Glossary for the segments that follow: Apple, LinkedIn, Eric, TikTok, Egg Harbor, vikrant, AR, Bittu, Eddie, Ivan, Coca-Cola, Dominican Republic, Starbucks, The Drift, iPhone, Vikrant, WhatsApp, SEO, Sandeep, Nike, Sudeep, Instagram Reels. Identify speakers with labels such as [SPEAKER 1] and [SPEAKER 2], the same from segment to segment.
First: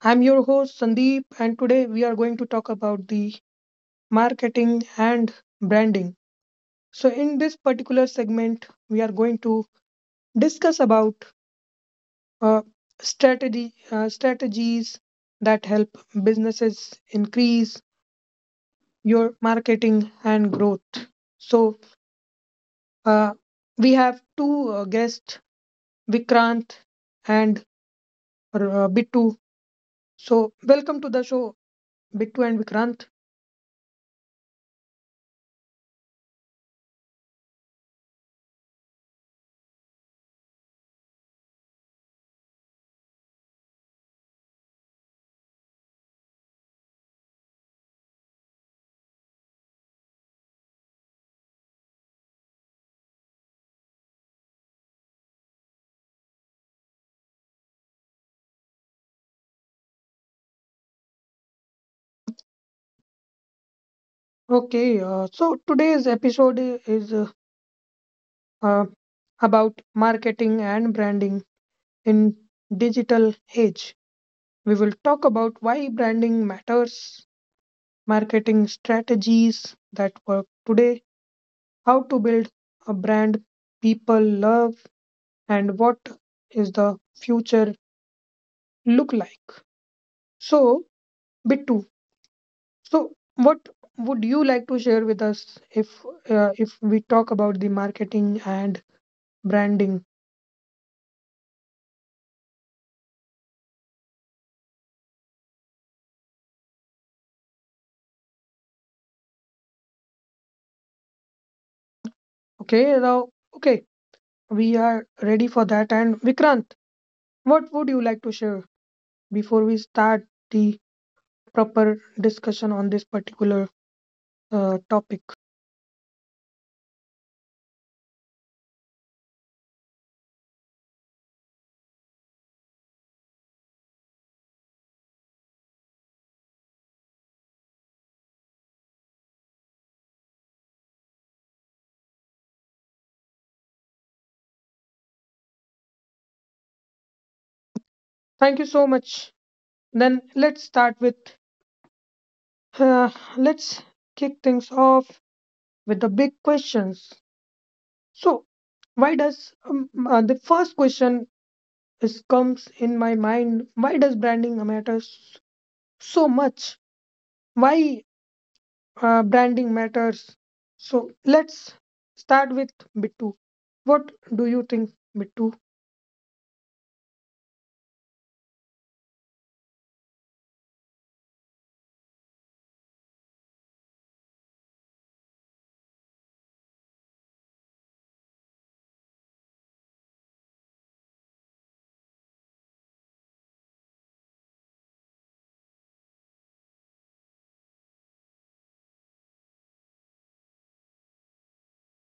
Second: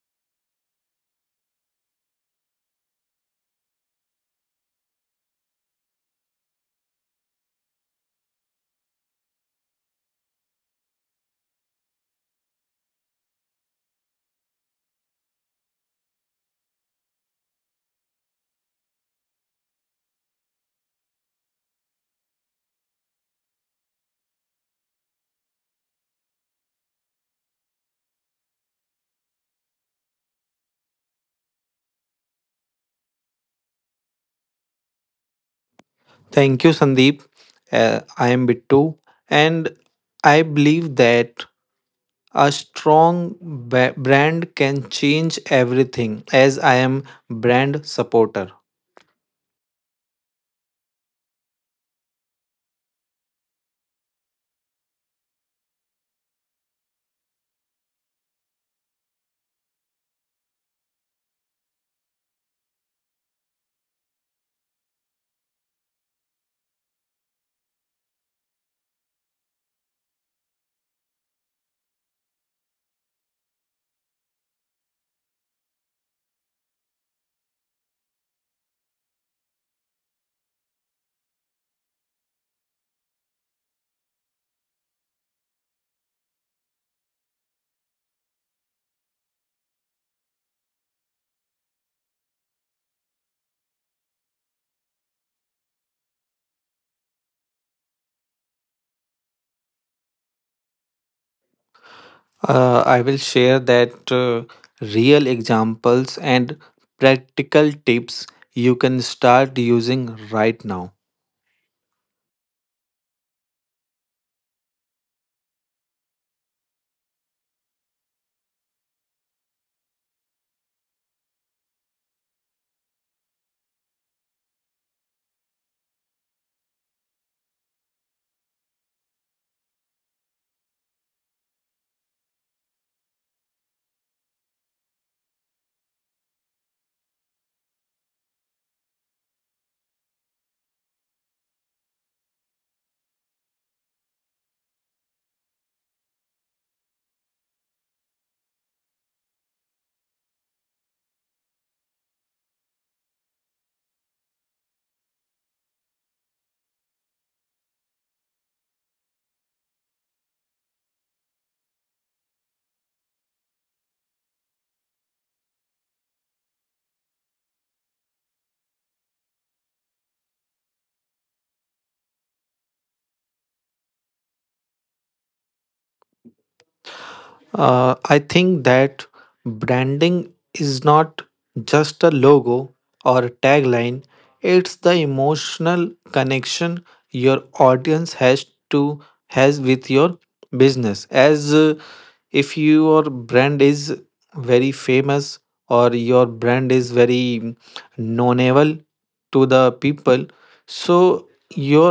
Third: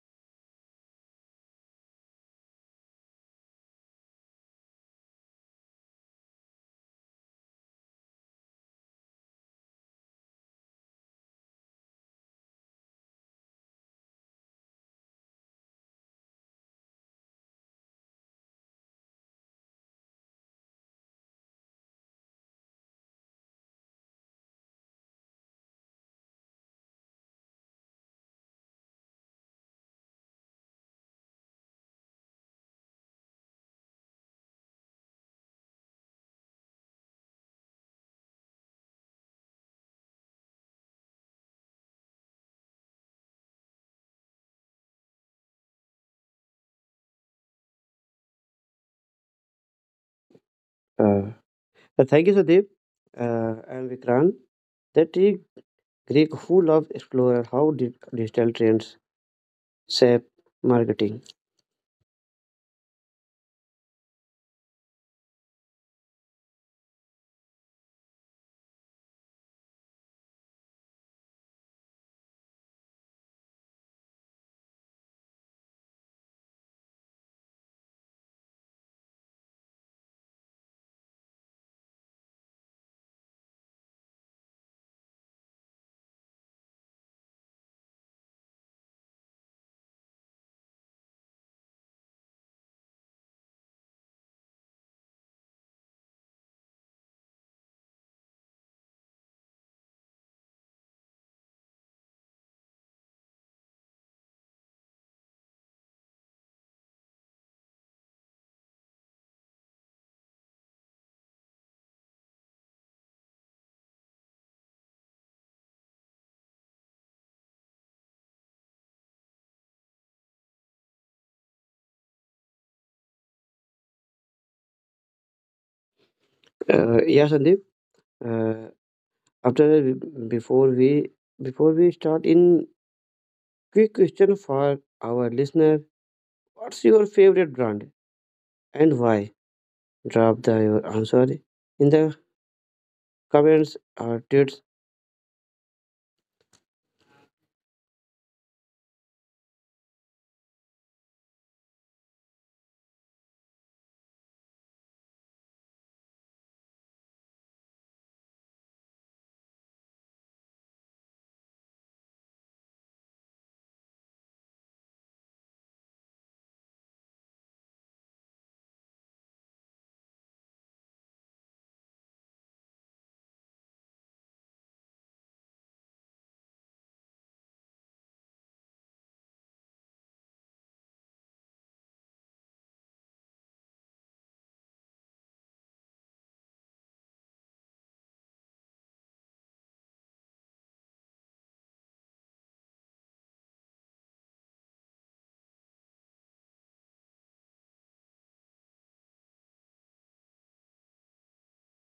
[SPEAKER 1] I'm your host, Sandeep, and today we are going to talk about the marketing and branding. So, in this particular segment, we are going to discuss about uh, strategy strategies that help businesses increase your marketing and growth. So, uh, we have two guests, Vikrant and Bittu. So, welcome to the show, Bittu and Vikrant.
[SPEAKER 2] Thank you, Sandeep. I am Bittu, and I believe that a strong brand can change everything. As I am brand supporter,
[SPEAKER 3] Uh, Thank you, Sudeep and Vikrant. That is Greek full of explorer how digital trends shape marketing.
[SPEAKER 1] Okay, so today's episode is uh, about marketing and branding in digital age. We will talk about why branding matters, marketing strategies that work today, how to build a brand people love, and what is the future look like. So, Bittu, so what would you like to share with us if we talk about the marketing and branding.
[SPEAKER 2] I will share that real examples and practical tips you can start using right now.
[SPEAKER 1] Okay, now, okay, we are ready for that. And Vikrant, what would you like to share before we start the proper discussion on this particular topic?
[SPEAKER 3] Yeah, Sandeep. Uh, after before we before we start in quick question for our listener: What's your favorite brand and why? Drop the your answer in the comments or tweets.
[SPEAKER 1] Thank you so much. Then uh, let's kick things off with the big questions. So, why does the first question is comes in my mind? Why does branding matters so much? Why branding matters. So let's start with Bittu. What do you think, Bittu?
[SPEAKER 2] I think that branding is not just a logo or a tagline, it's the emotional connection your audience has with your business. As If your brand is very famous or your brand is very knowable to the people, so your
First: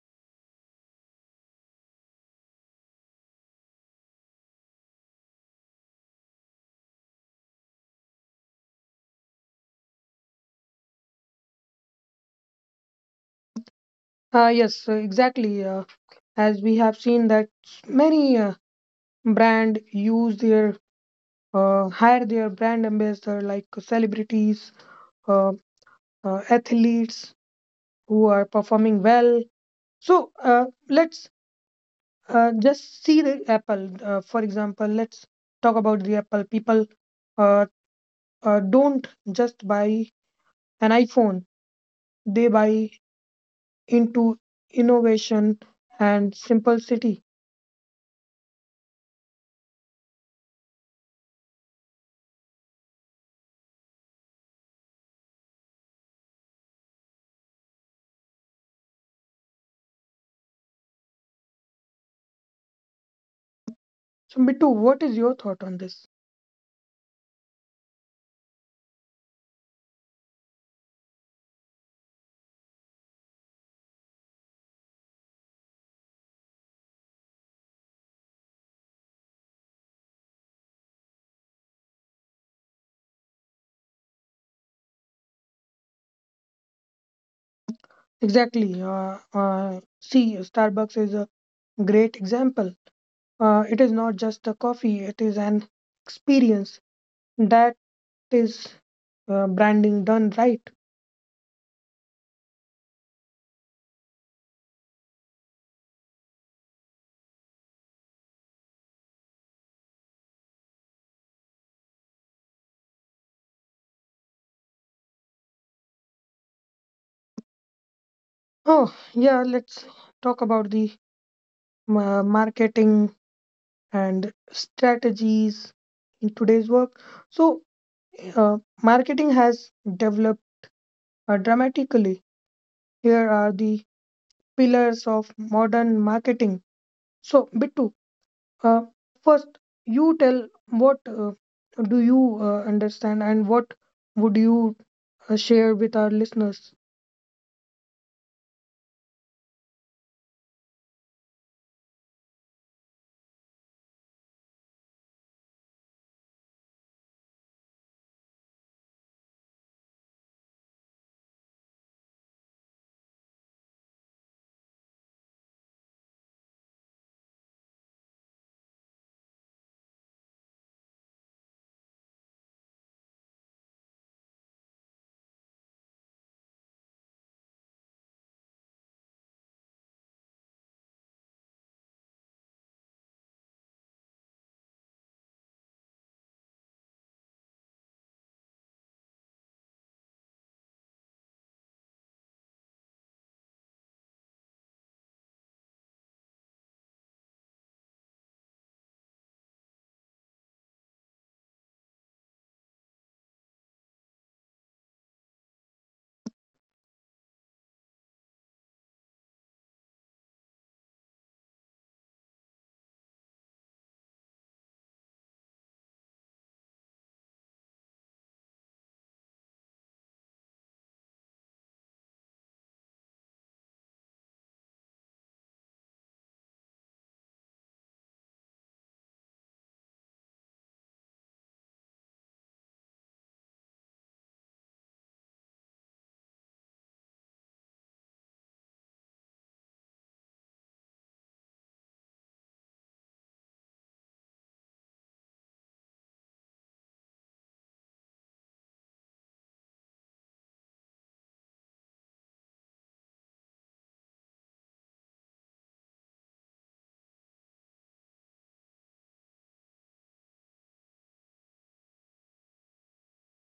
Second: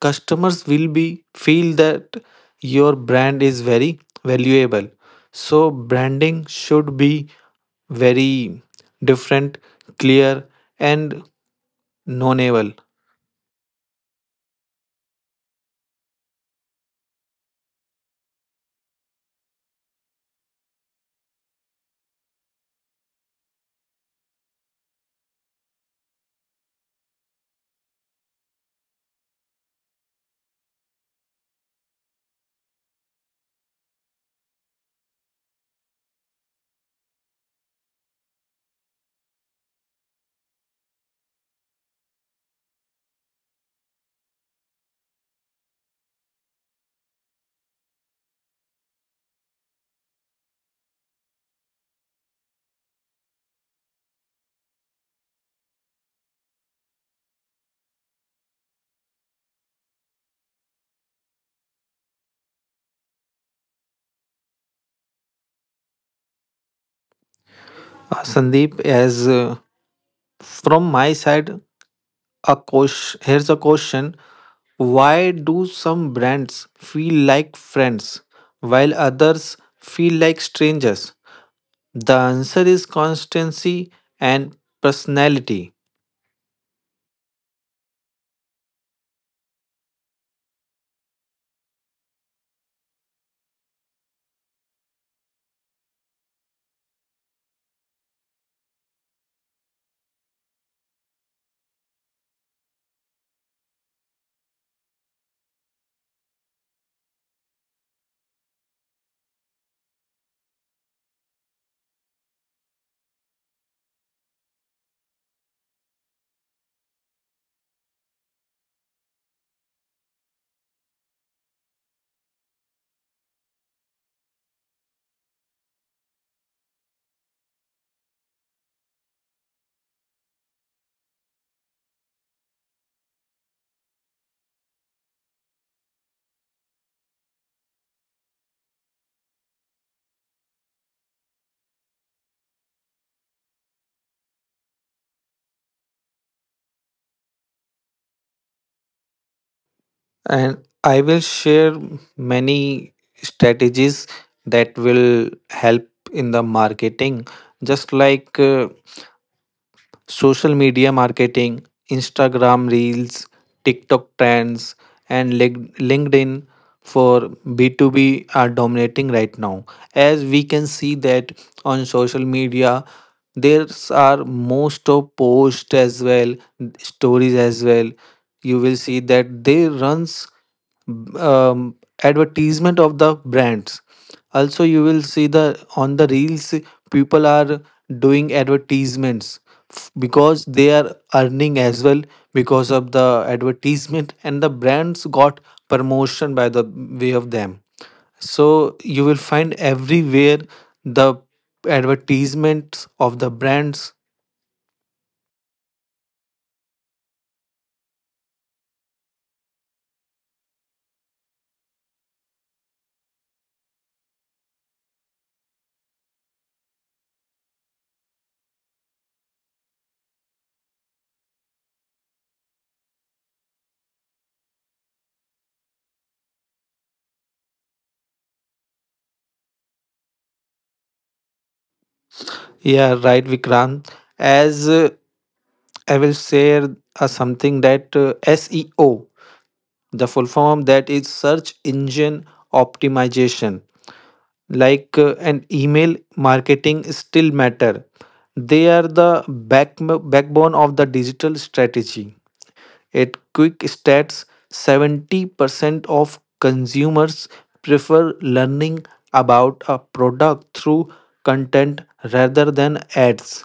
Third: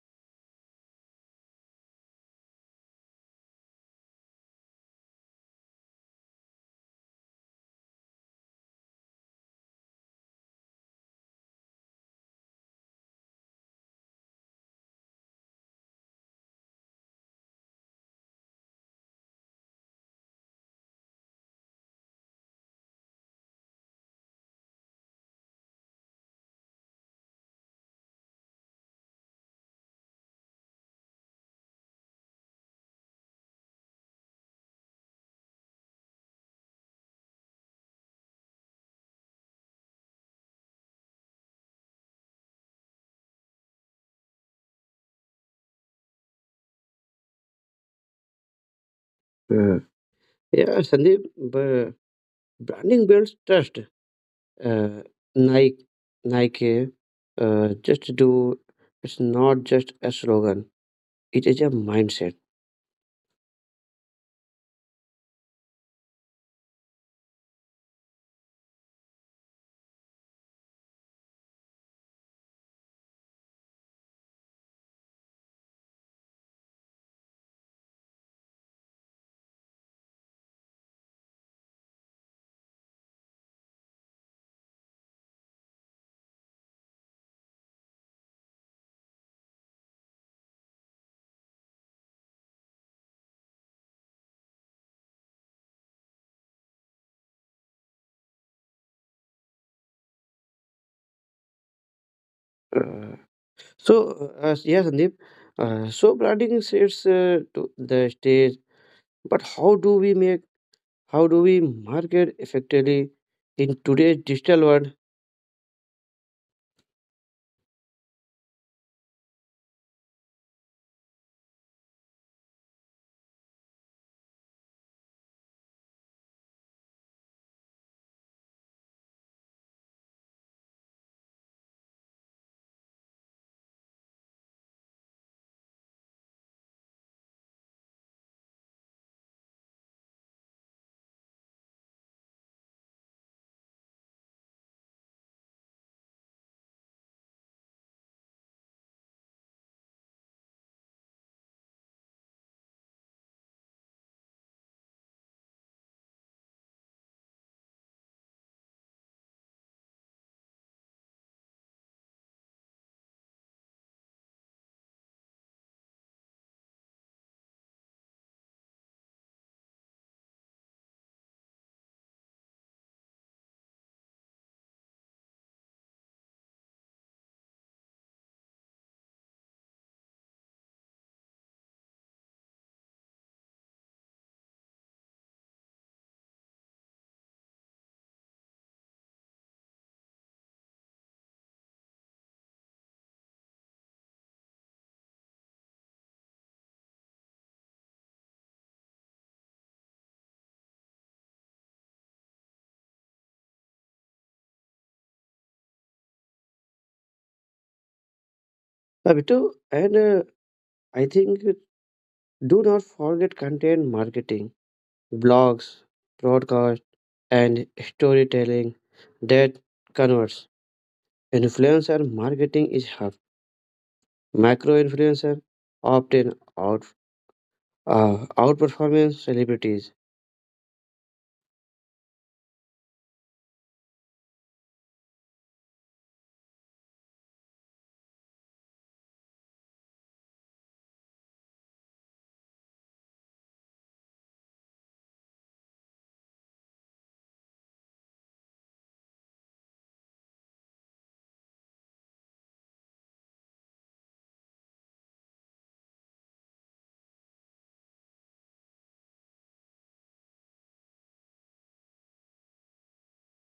[SPEAKER 2] customers will be feel that your brand is very valuable, so branding should be very different, clear, and knowable.
[SPEAKER 1] Yes, exactly. As we have seen that many brand use their hire their brand ambassador like celebrities, uh, athletes who are performing well. So let's just see the Apple. For example, let's talk about the Apple. People uh, don't just buy an iPhone they buy into innovation and simplicity.
[SPEAKER 3] Uh, yeah, Sandeep. But branding builds trust. uh, Nike, Nike just do it's not just a slogan, it is a mindset.
[SPEAKER 1] So, Bittu, what is your thought on this?
[SPEAKER 2] Sandeep, as from my side, here's a question. Why do some brands feel like friends while others feel like strangers? The answer is constancy and personality.
[SPEAKER 1] Exactly. See, Starbucks is a great example. It is not just a coffee, it is an experience that is branding done right.
[SPEAKER 3] Uh, so, yeah, Sandeep, so branding sits to the stage, but how do we market effectively in today's digital world?
[SPEAKER 1] Oh, yeah, let's talk about the marketing and strategies in today's work. So, marketing has developed dramatically here are the pillars of modern marketing. So, Bittu, uh, first you tell what do you understand and what would you share with our listeners?
[SPEAKER 2] And I will share many strategies that will help in the marketing. Just like, social media marketing, Instagram Reels, TikTok trends, and LinkedIn for B2B are dominating right now. As we can see that on social media, there are most of posts as well, stories as well. You will see that they runs um, advertisement of the brands. Also you will see the on the reels people are doing advertisements because they are earning as well because of the advertisement, and the brands got promotion by the way of them, so you will find everywhere the advertisements of the brands.
[SPEAKER 3] Babitu, and I think do not forget content marketing, blogs, broadcast, and storytelling that converts. Influencer marketing is hard. Macro influencer often out outperformance celebrities.
[SPEAKER 2] Yeah, right, Vikrant. As I will share something that, SEO, the full form of that is search engine optimization, like, an email marketing still matter. They are the backbone of the digital strategy. At quick stats, 70% of consumers prefer learning about a product through content rather than ads.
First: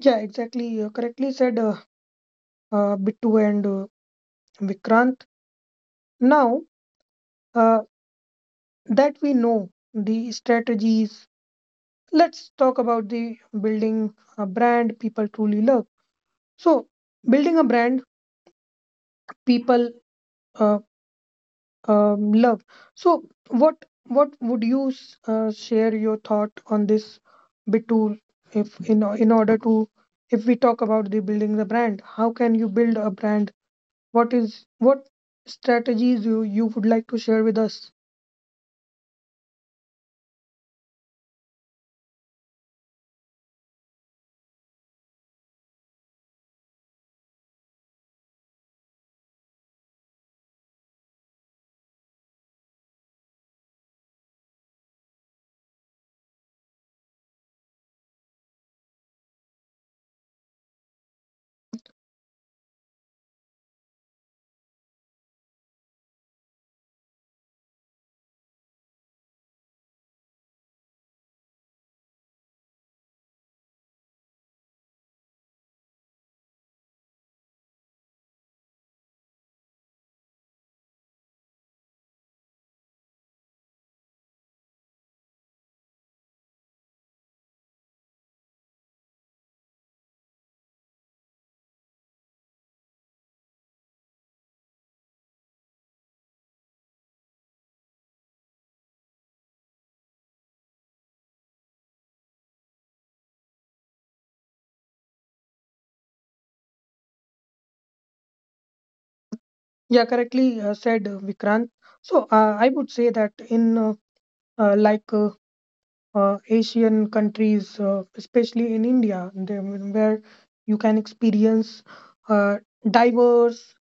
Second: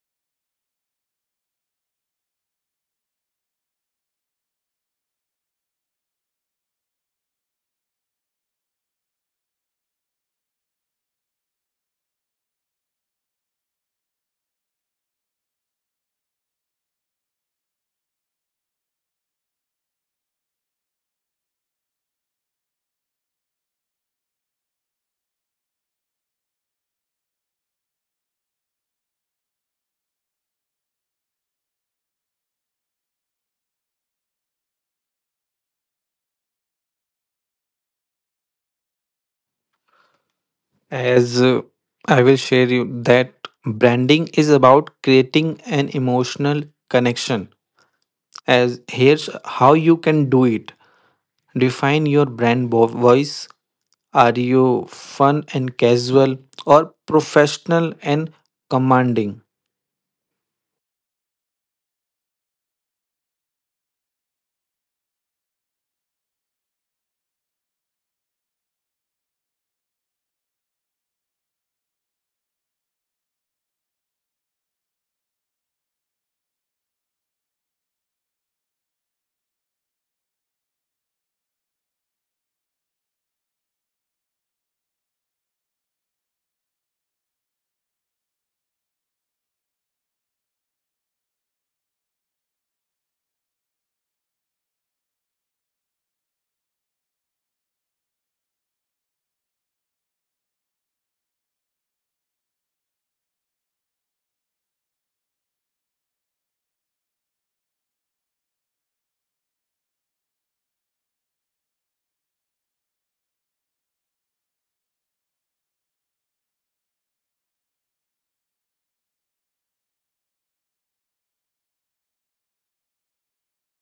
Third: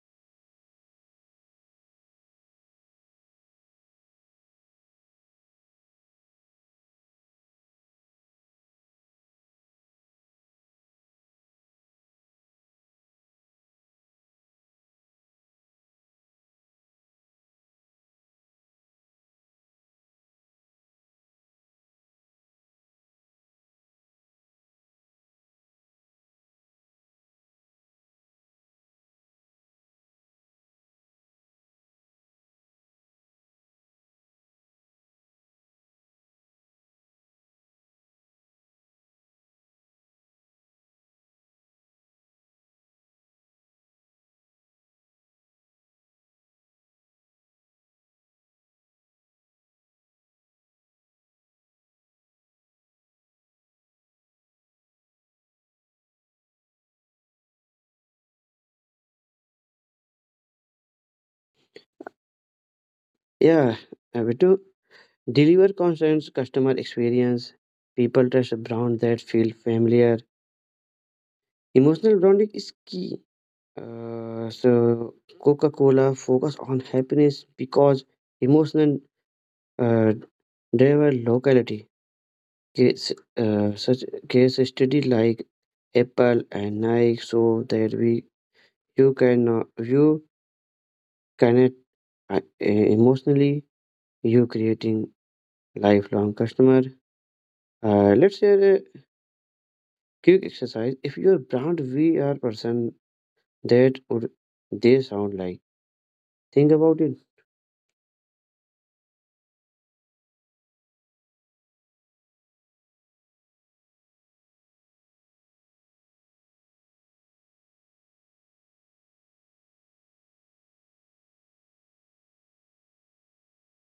[SPEAKER 1] Yeah, exactly. Correctly said, Bittu and Vikrant. Now uh, that we know the strategies, let's talk about the building a brand people truly love. So, building a brand people uh, love. So, what would you share your thought on this Bitul? If in order to, if we talk about the building the brand, how can you build a brand? What is what strategies you would like to share with us?
[SPEAKER 2] As I will share you that branding is about creating an emotional connection. As here's how you can do it. Define your brand voice. Are you fun and casual or professional and commanding?
[SPEAKER 3] Yeah, we do deliver constant customer experience, people trust a brand that feel familiar. Emotional branding is key. So Coca-Cola focus on happiness because emotional uh, driver locality. Case, such case study like Apple and Nike show that we you can you connect emotionally you creating lifelong customer. Let's share a quick exercise: if your brand vr person, that would they sound like? Think about it.
[SPEAKER 1] Yeah, correctly said Vikrant. So, I would say that in like Asian countries, especially in India, they, where you can experience uh, diverse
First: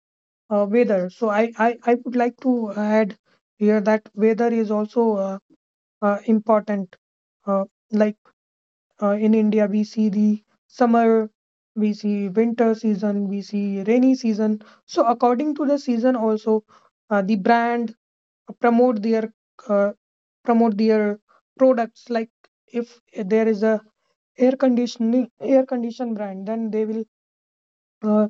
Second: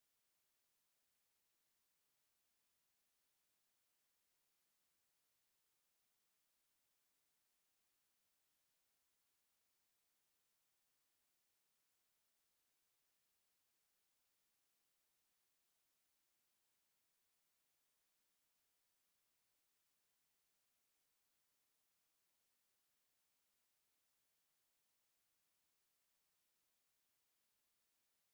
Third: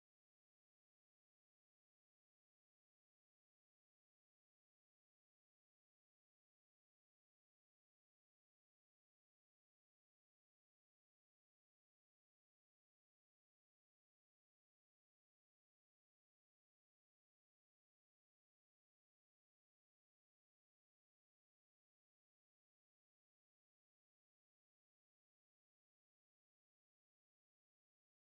[SPEAKER 1] weather. So I would like to add here that weather is also important. Uh, like in India, we see the summer, we see winter season, we see rainy season. So according to the season, also the brand promote their uh, promote their products. Like if there is a air condition brand, then uh,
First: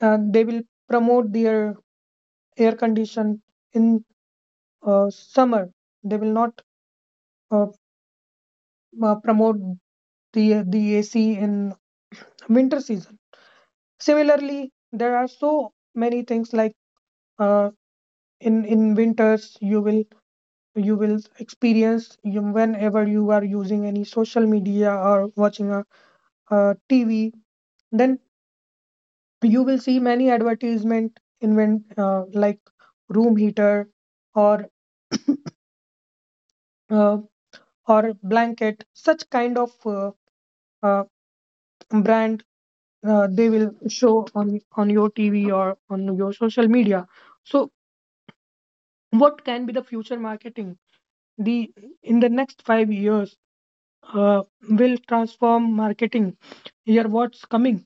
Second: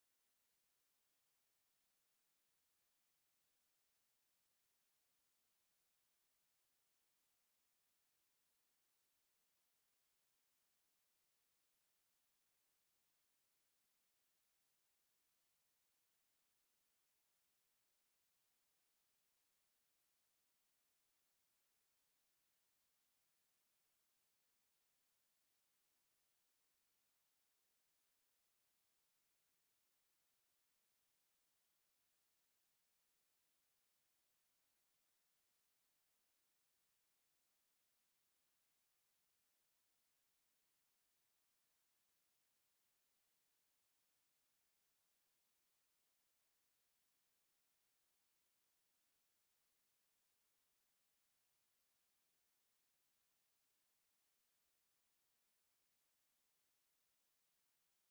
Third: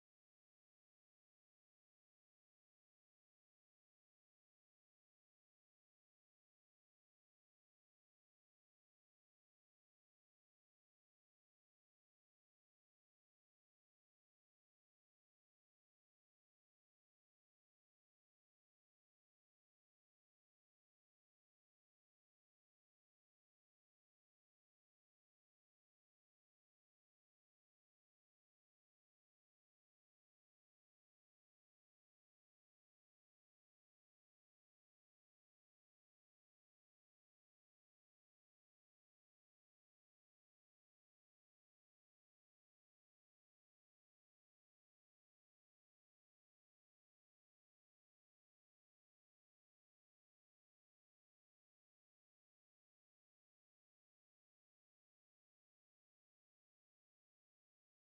[SPEAKER 1] they will promote their air condition in summer. They will not uh, promote the AC in winter season. Similarly, there are so many things like uh, in winters you will experience you, whenever you are using any social media or watching a TV. Then you will see many advertisement in when like room heater or uh, or blanket such kind of uh, brand they will show on your TV or on your social media. So what can be the future marketing? The in the next 5 years uh, will transform marketing. Here what's coming.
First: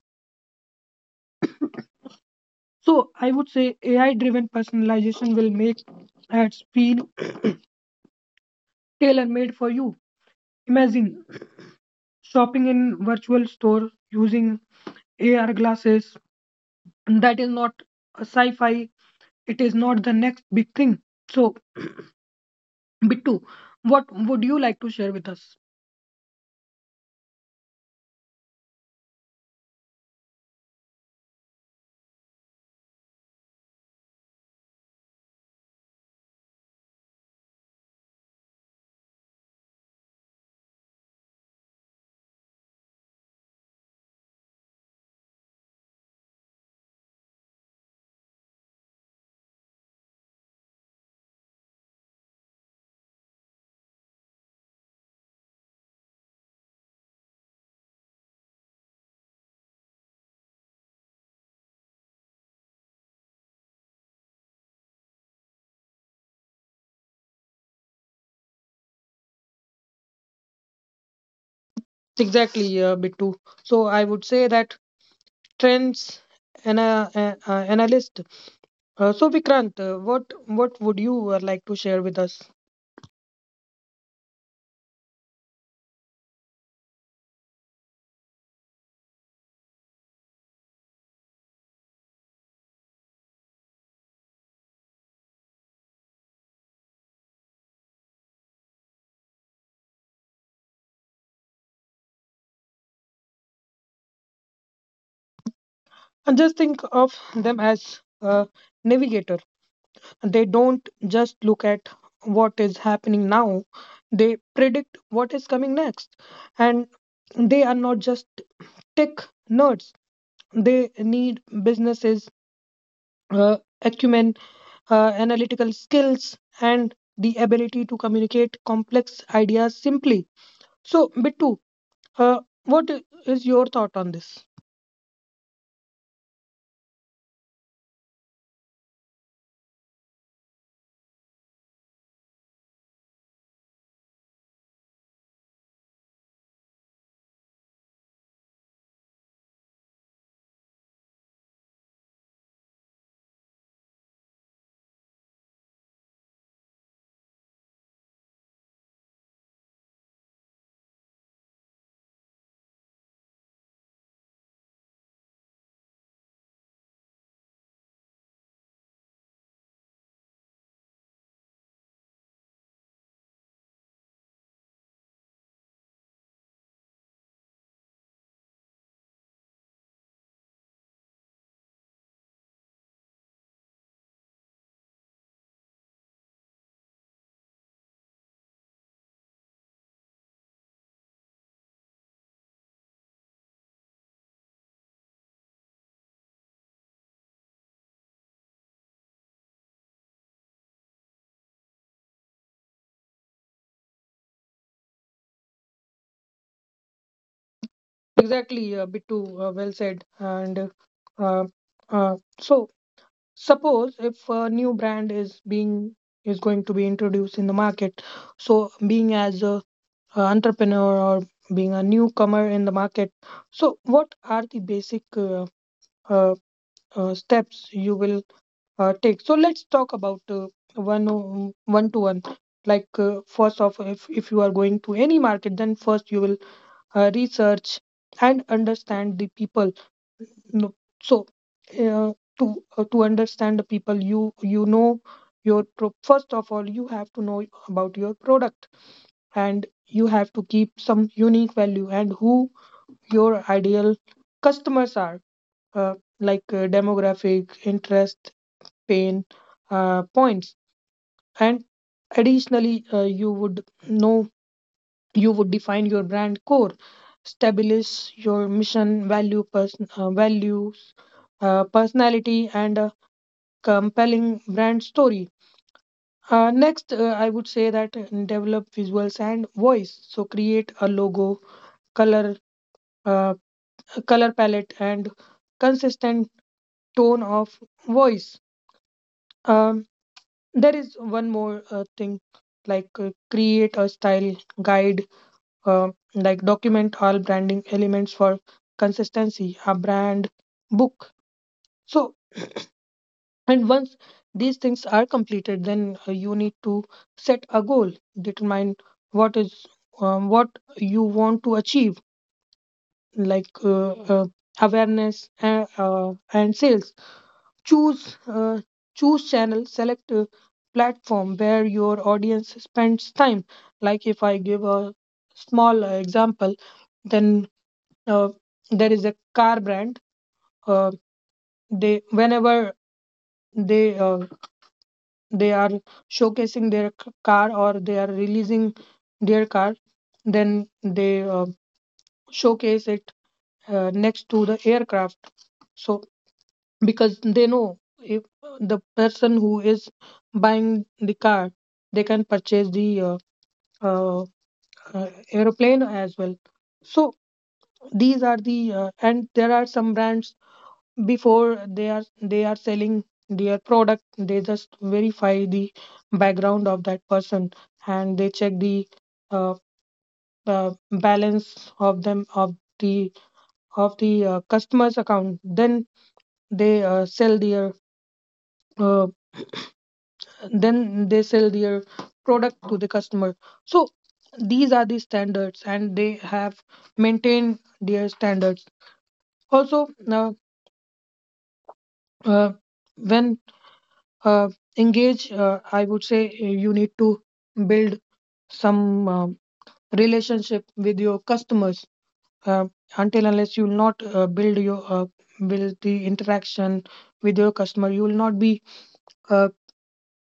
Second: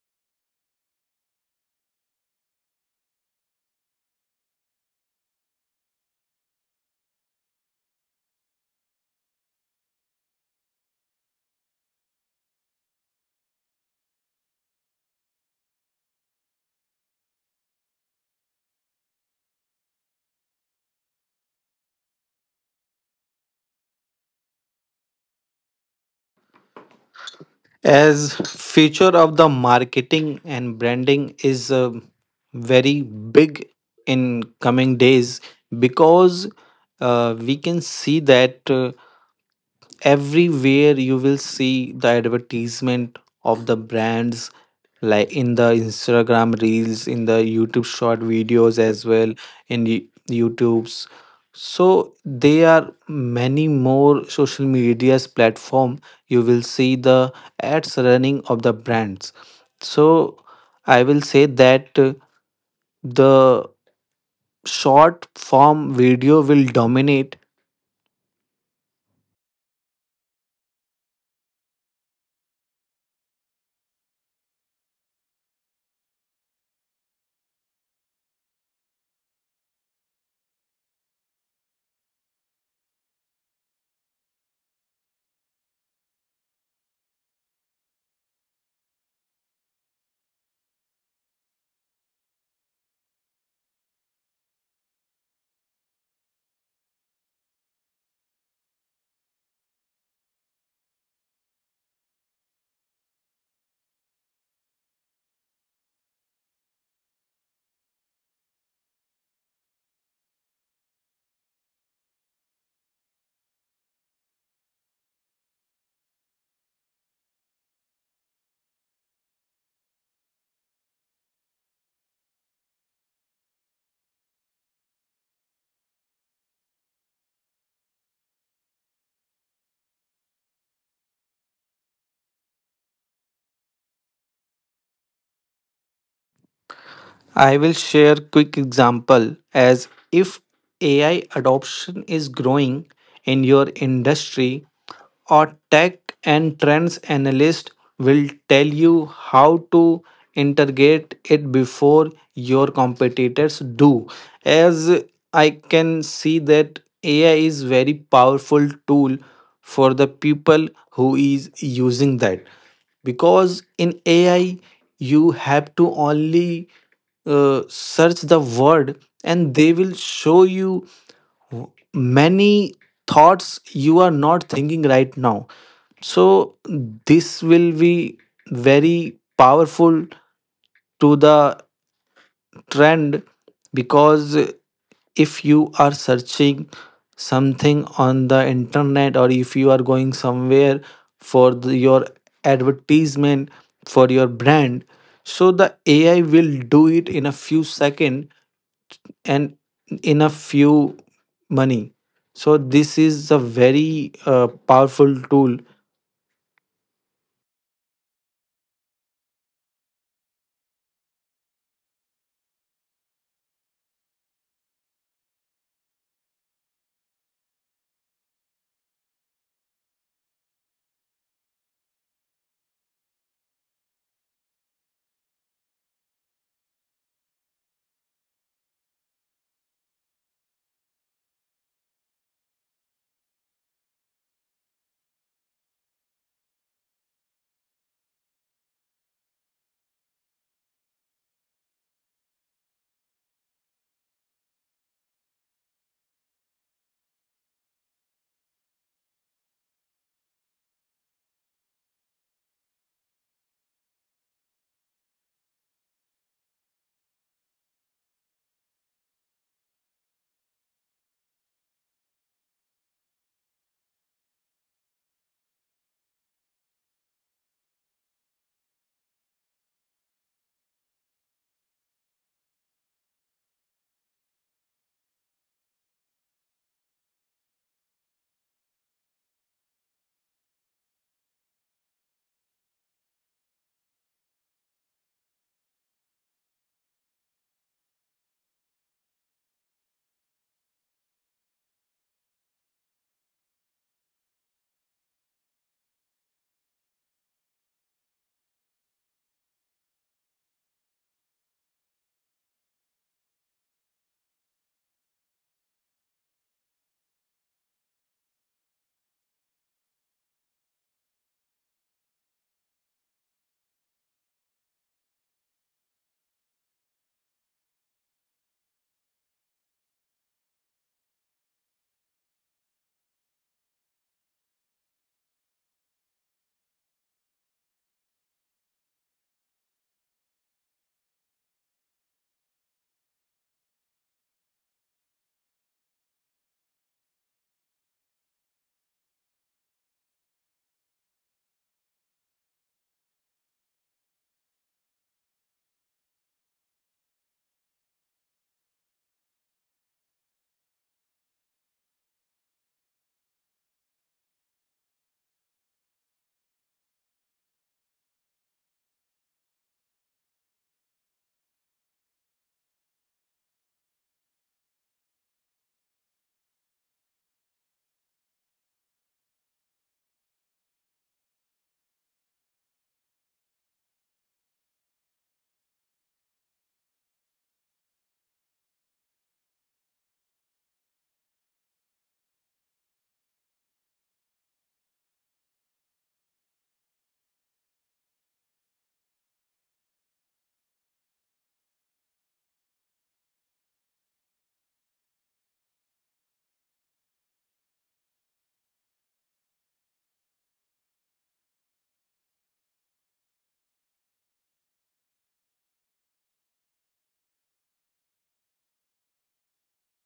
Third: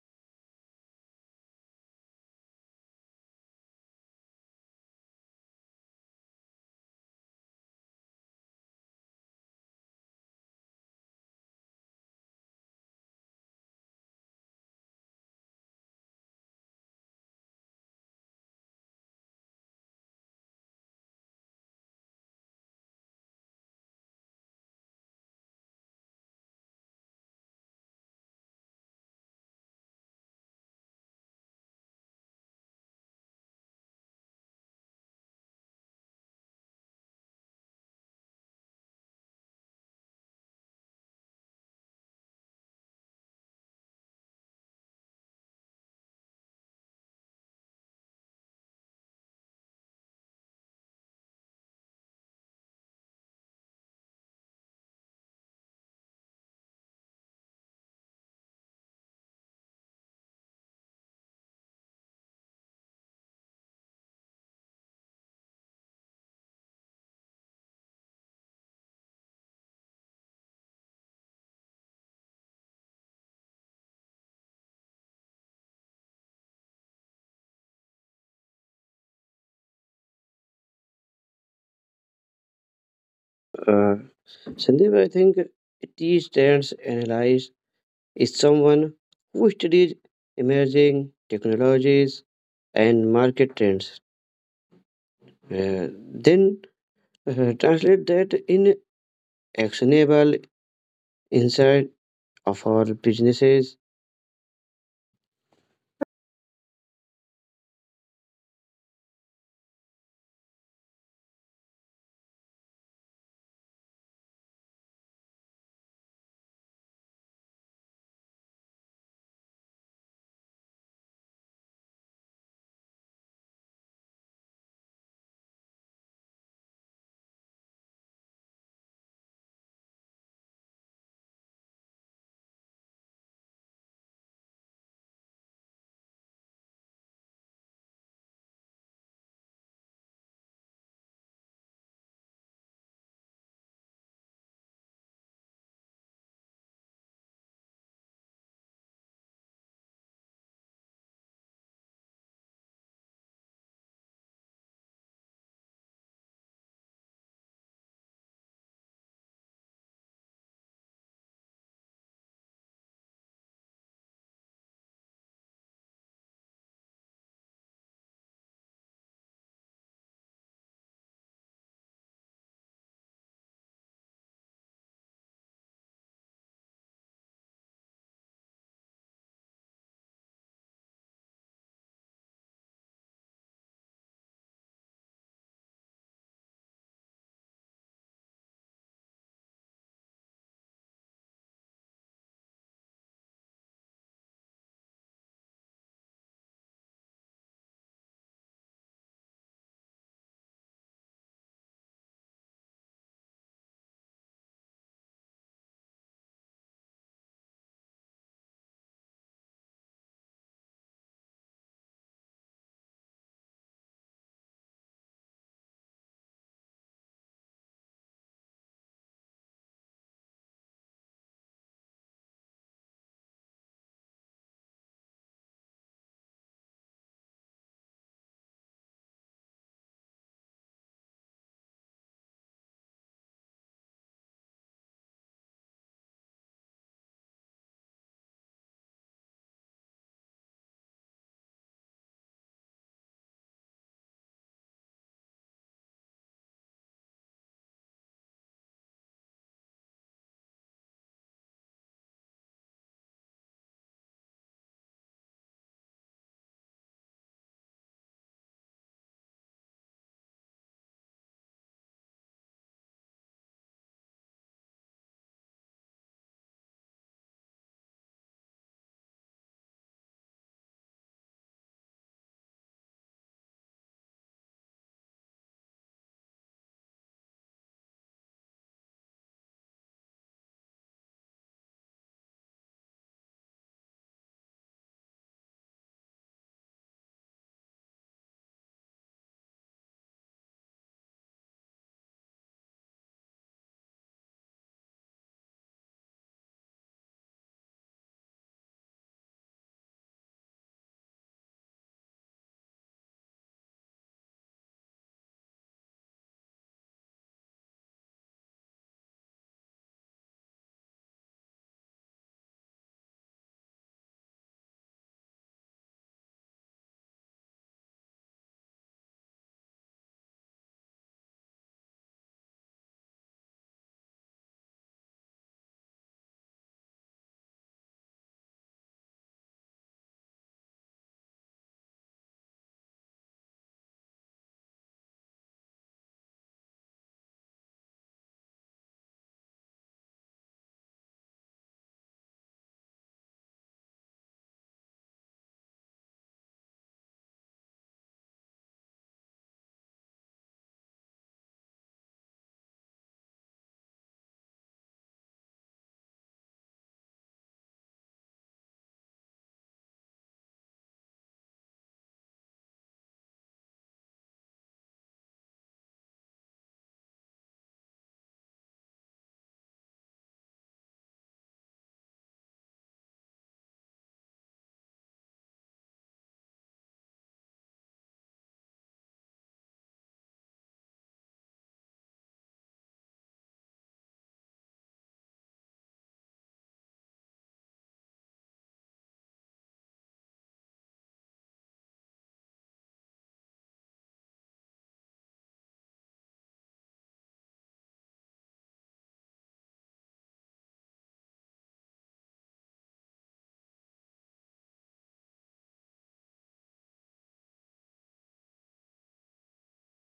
[SPEAKER 1] So I would say AI driven personalization will make ads feel tailor made for you. Imagine shopping in virtual store using AR glasses. That is not a sci-fi. It is not the next big thing. So Bittu, what would you like to share with us?
[SPEAKER 2] As future of the marketing and branding is very big in coming days, because we can see that, everywhere you will see the advertisement of the brands, like in the Instagram reels, in the YouTube short videos as well, in the YouTube's. So there are many more social medias platform, you will see the ads running of the brands. So I will say that, the short form video will dominate.
[SPEAKER 1] Exactly, Bittu. So I would say that trends analyst. So Vikrant, what would you like to share with us?
[SPEAKER 3] uh, Sandeep, I think t stands analyze is someone who studies emerging technologies and market trends. Uh, then translate that in actionable insight of our businesses.
[SPEAKER 1] And just think of them as a navigator. They don't just look at what is happening now; they predict what is coming next, and they are not just tech nerds. They need businesses acumen, analytical skills, and the ability to communicate complex ideas simply. So, Bittu, uh, what is your thought on this?
[SPEAKER 2] I will share quick example, as if AI adoption is growing in your industry, a tech and trends analyst will tell you how to integrate it before your competitors do. As I can see that AI is very powerful tool for the people who is using that, because in AI you have to only search the word and they will show you many thoughts you are not thinking right now. So this will be very powerful to the trend, because if you are searching something on the internet or if you are going somewhere for the, your advertisement for your brand, so the AI will do it in a few seconds and enough few money. So this is a very powerful tool.
[SPEAKER 1] Exactly, Bittu, well said. And uh, uh, so, suppose if a new brand is being is going to be introduced in the market, so being as a entrepreneur or being a newcomer in the market, so what are the basic uh, steps you will take. So let's talk about one one to one. Like first off, if you are going to any market, then first you will research and understand the people. No- So uh, to to understand the people, you you know first of all you have to know about your product and you have to keep some unique value and who your ideal customers are uh, like demographic interest pain points and additionally you would know you would define your brand core establish your mission value person values personality and a compelling brand story next I would say that develop visuals and voice so create a logo color uh, color palette and consistent tone of voice um, there is one more thing like create a style guide uh, like document all branding elements for consistency, a brand book. So, and once these things are completed, then you need to set a goal, determine what is what you want to achieve, like awareness and sales. Choose choose channel, select a platform where your audience spends time. Like if I give a small example, then uh, there is a car brand uh, they whenever they uh, they are showcasing their car or they are releasing their car then they showcase it next to the aircraft so because they know if the person who is buying the car they can purchase the uh, uh, aeroplane as well so these are the and there are some brands before they are selling their product they just verify the background of that person and they check the uh, balance of them of the customer's account then they sell their uh, then they sell their product to the customer so these are the standards and they have maintained their standards also now uh, when uh, engage, I would say you need to build some relationship with your customers. Uh, until unless you will not build the interaction with your customer, you will not be uh,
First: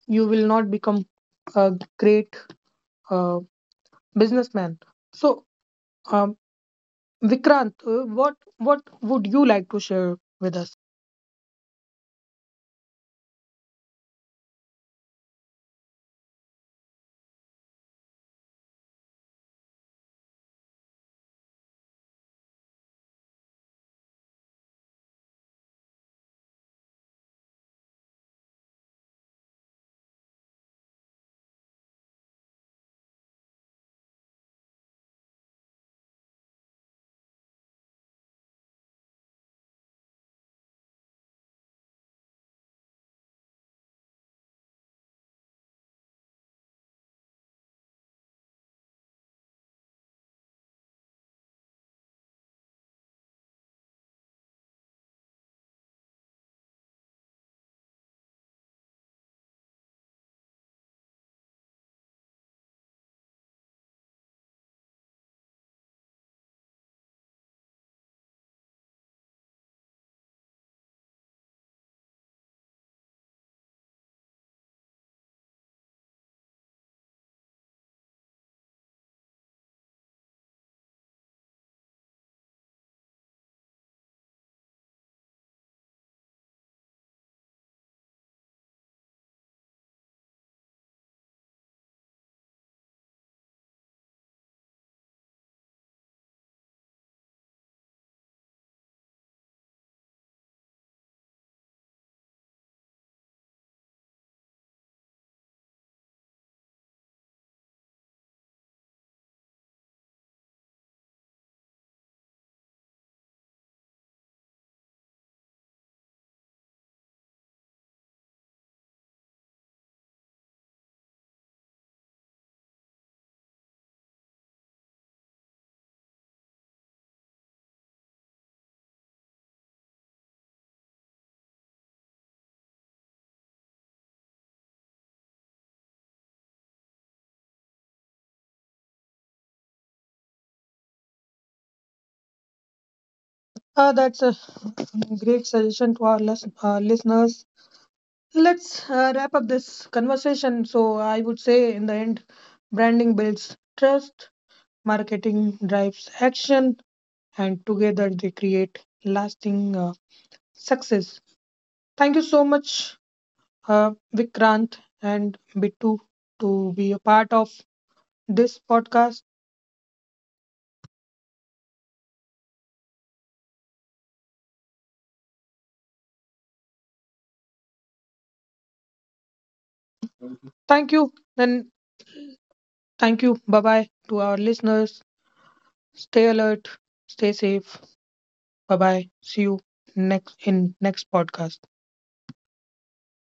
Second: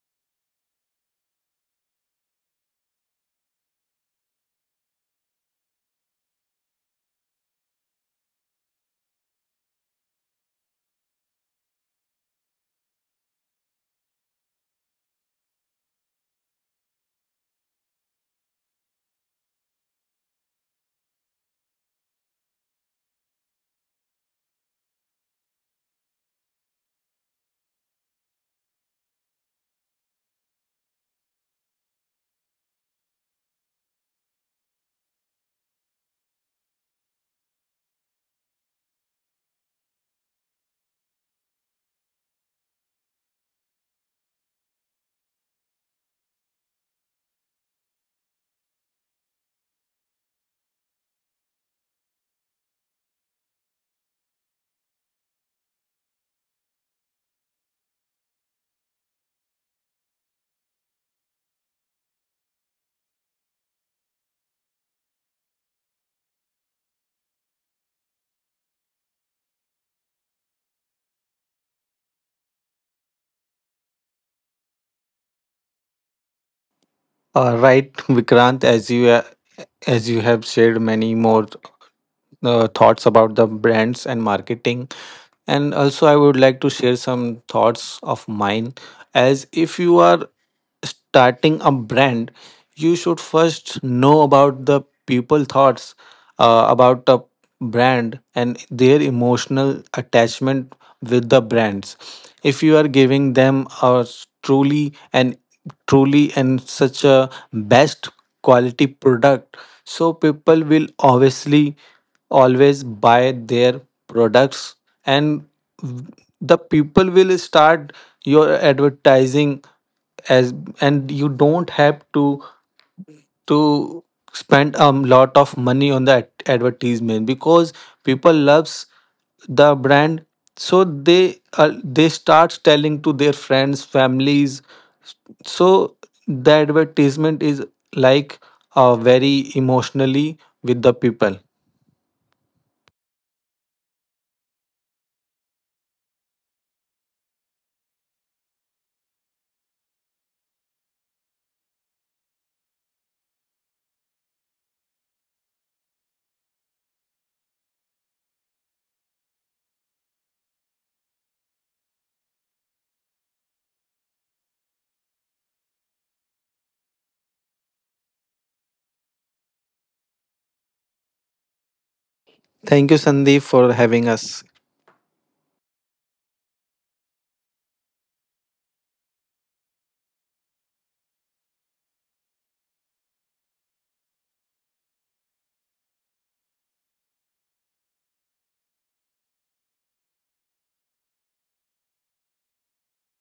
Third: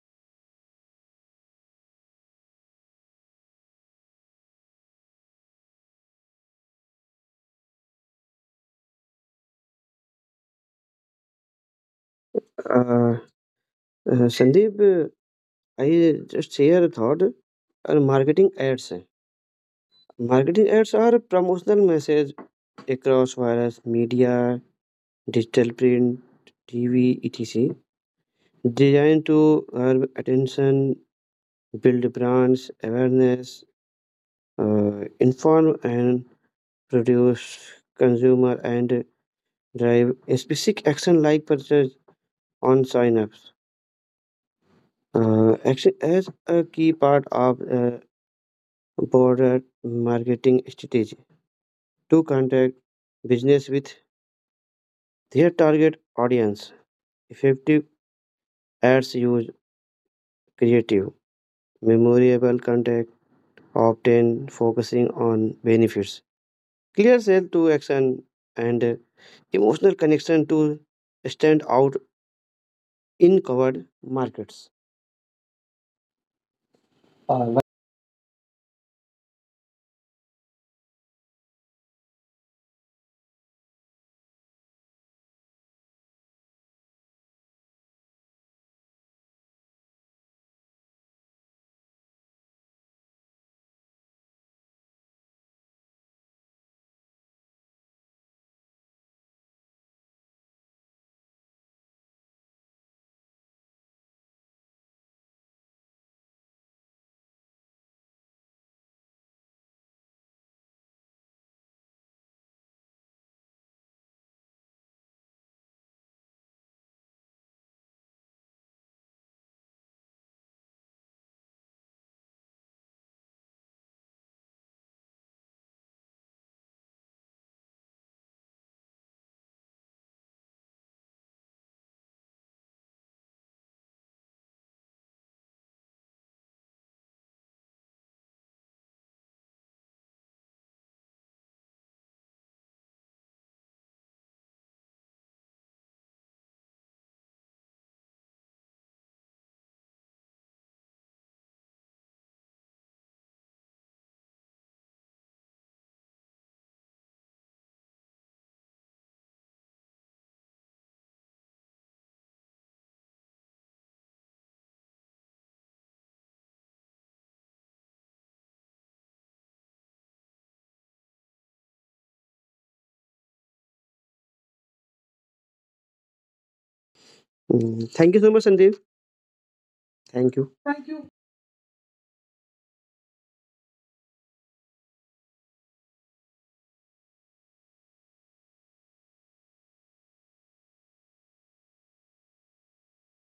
[SPEAKER 1] you will not become a great uh, businessman. So, um, Vikrant, what would you like to share with us?
[SPEAKER 3] Uh, Sandeep, I just share a thought. Our marketing ads. Marketing ads are promotional message across various media, digital print, TV, etc. Designed to grab attention, build brands awareness, inform and produce consumer and drive a specific action like purchase on sign-ups. Action as a key part of broader marketing strategy to contact business with their target audience. Effective ads use creative, memorable contact, often focusing on benefits, clear sale to action, and emotional connection to stand out in covered markets. Uh,
[SPEAKER 2] right, Vikrant, as you have shared many more thoughts about the brands and marketing, and also I would like to share some thoughts of mine. As if you are starting a brand, you should first know about the people thoughts, about the brand and their emotional attachment with the brands. If you are giving them a truly and truly and such a best quality product, so people will obviously always buy their products, and the people will start your advertising as, and you don't have to spend a lot of money on the advertisement, because people loves the brand, so they start telling to their friends families. So the advertisement is like very emotionally with the people.
[SPEAKER 1] That's a great suggestion to our listeners. Let's wrap up this conversation. So, I would say in the end, branding builds trust, marketing drives action, and together they create lasting success. Thank you so much, Vikrant and Bittu, to be a part of this podcast.
[SPEAKER 2] Thank you, Sandeep, for having us.
[SPEAKER 3] Mm, thank you so much, Sandeep. Thank you.
[SPEAKER 1] Thank you, Then thank you. Bye bye to our listeners. Stay alert, stay safe. Bye bye. See you next in next podcast.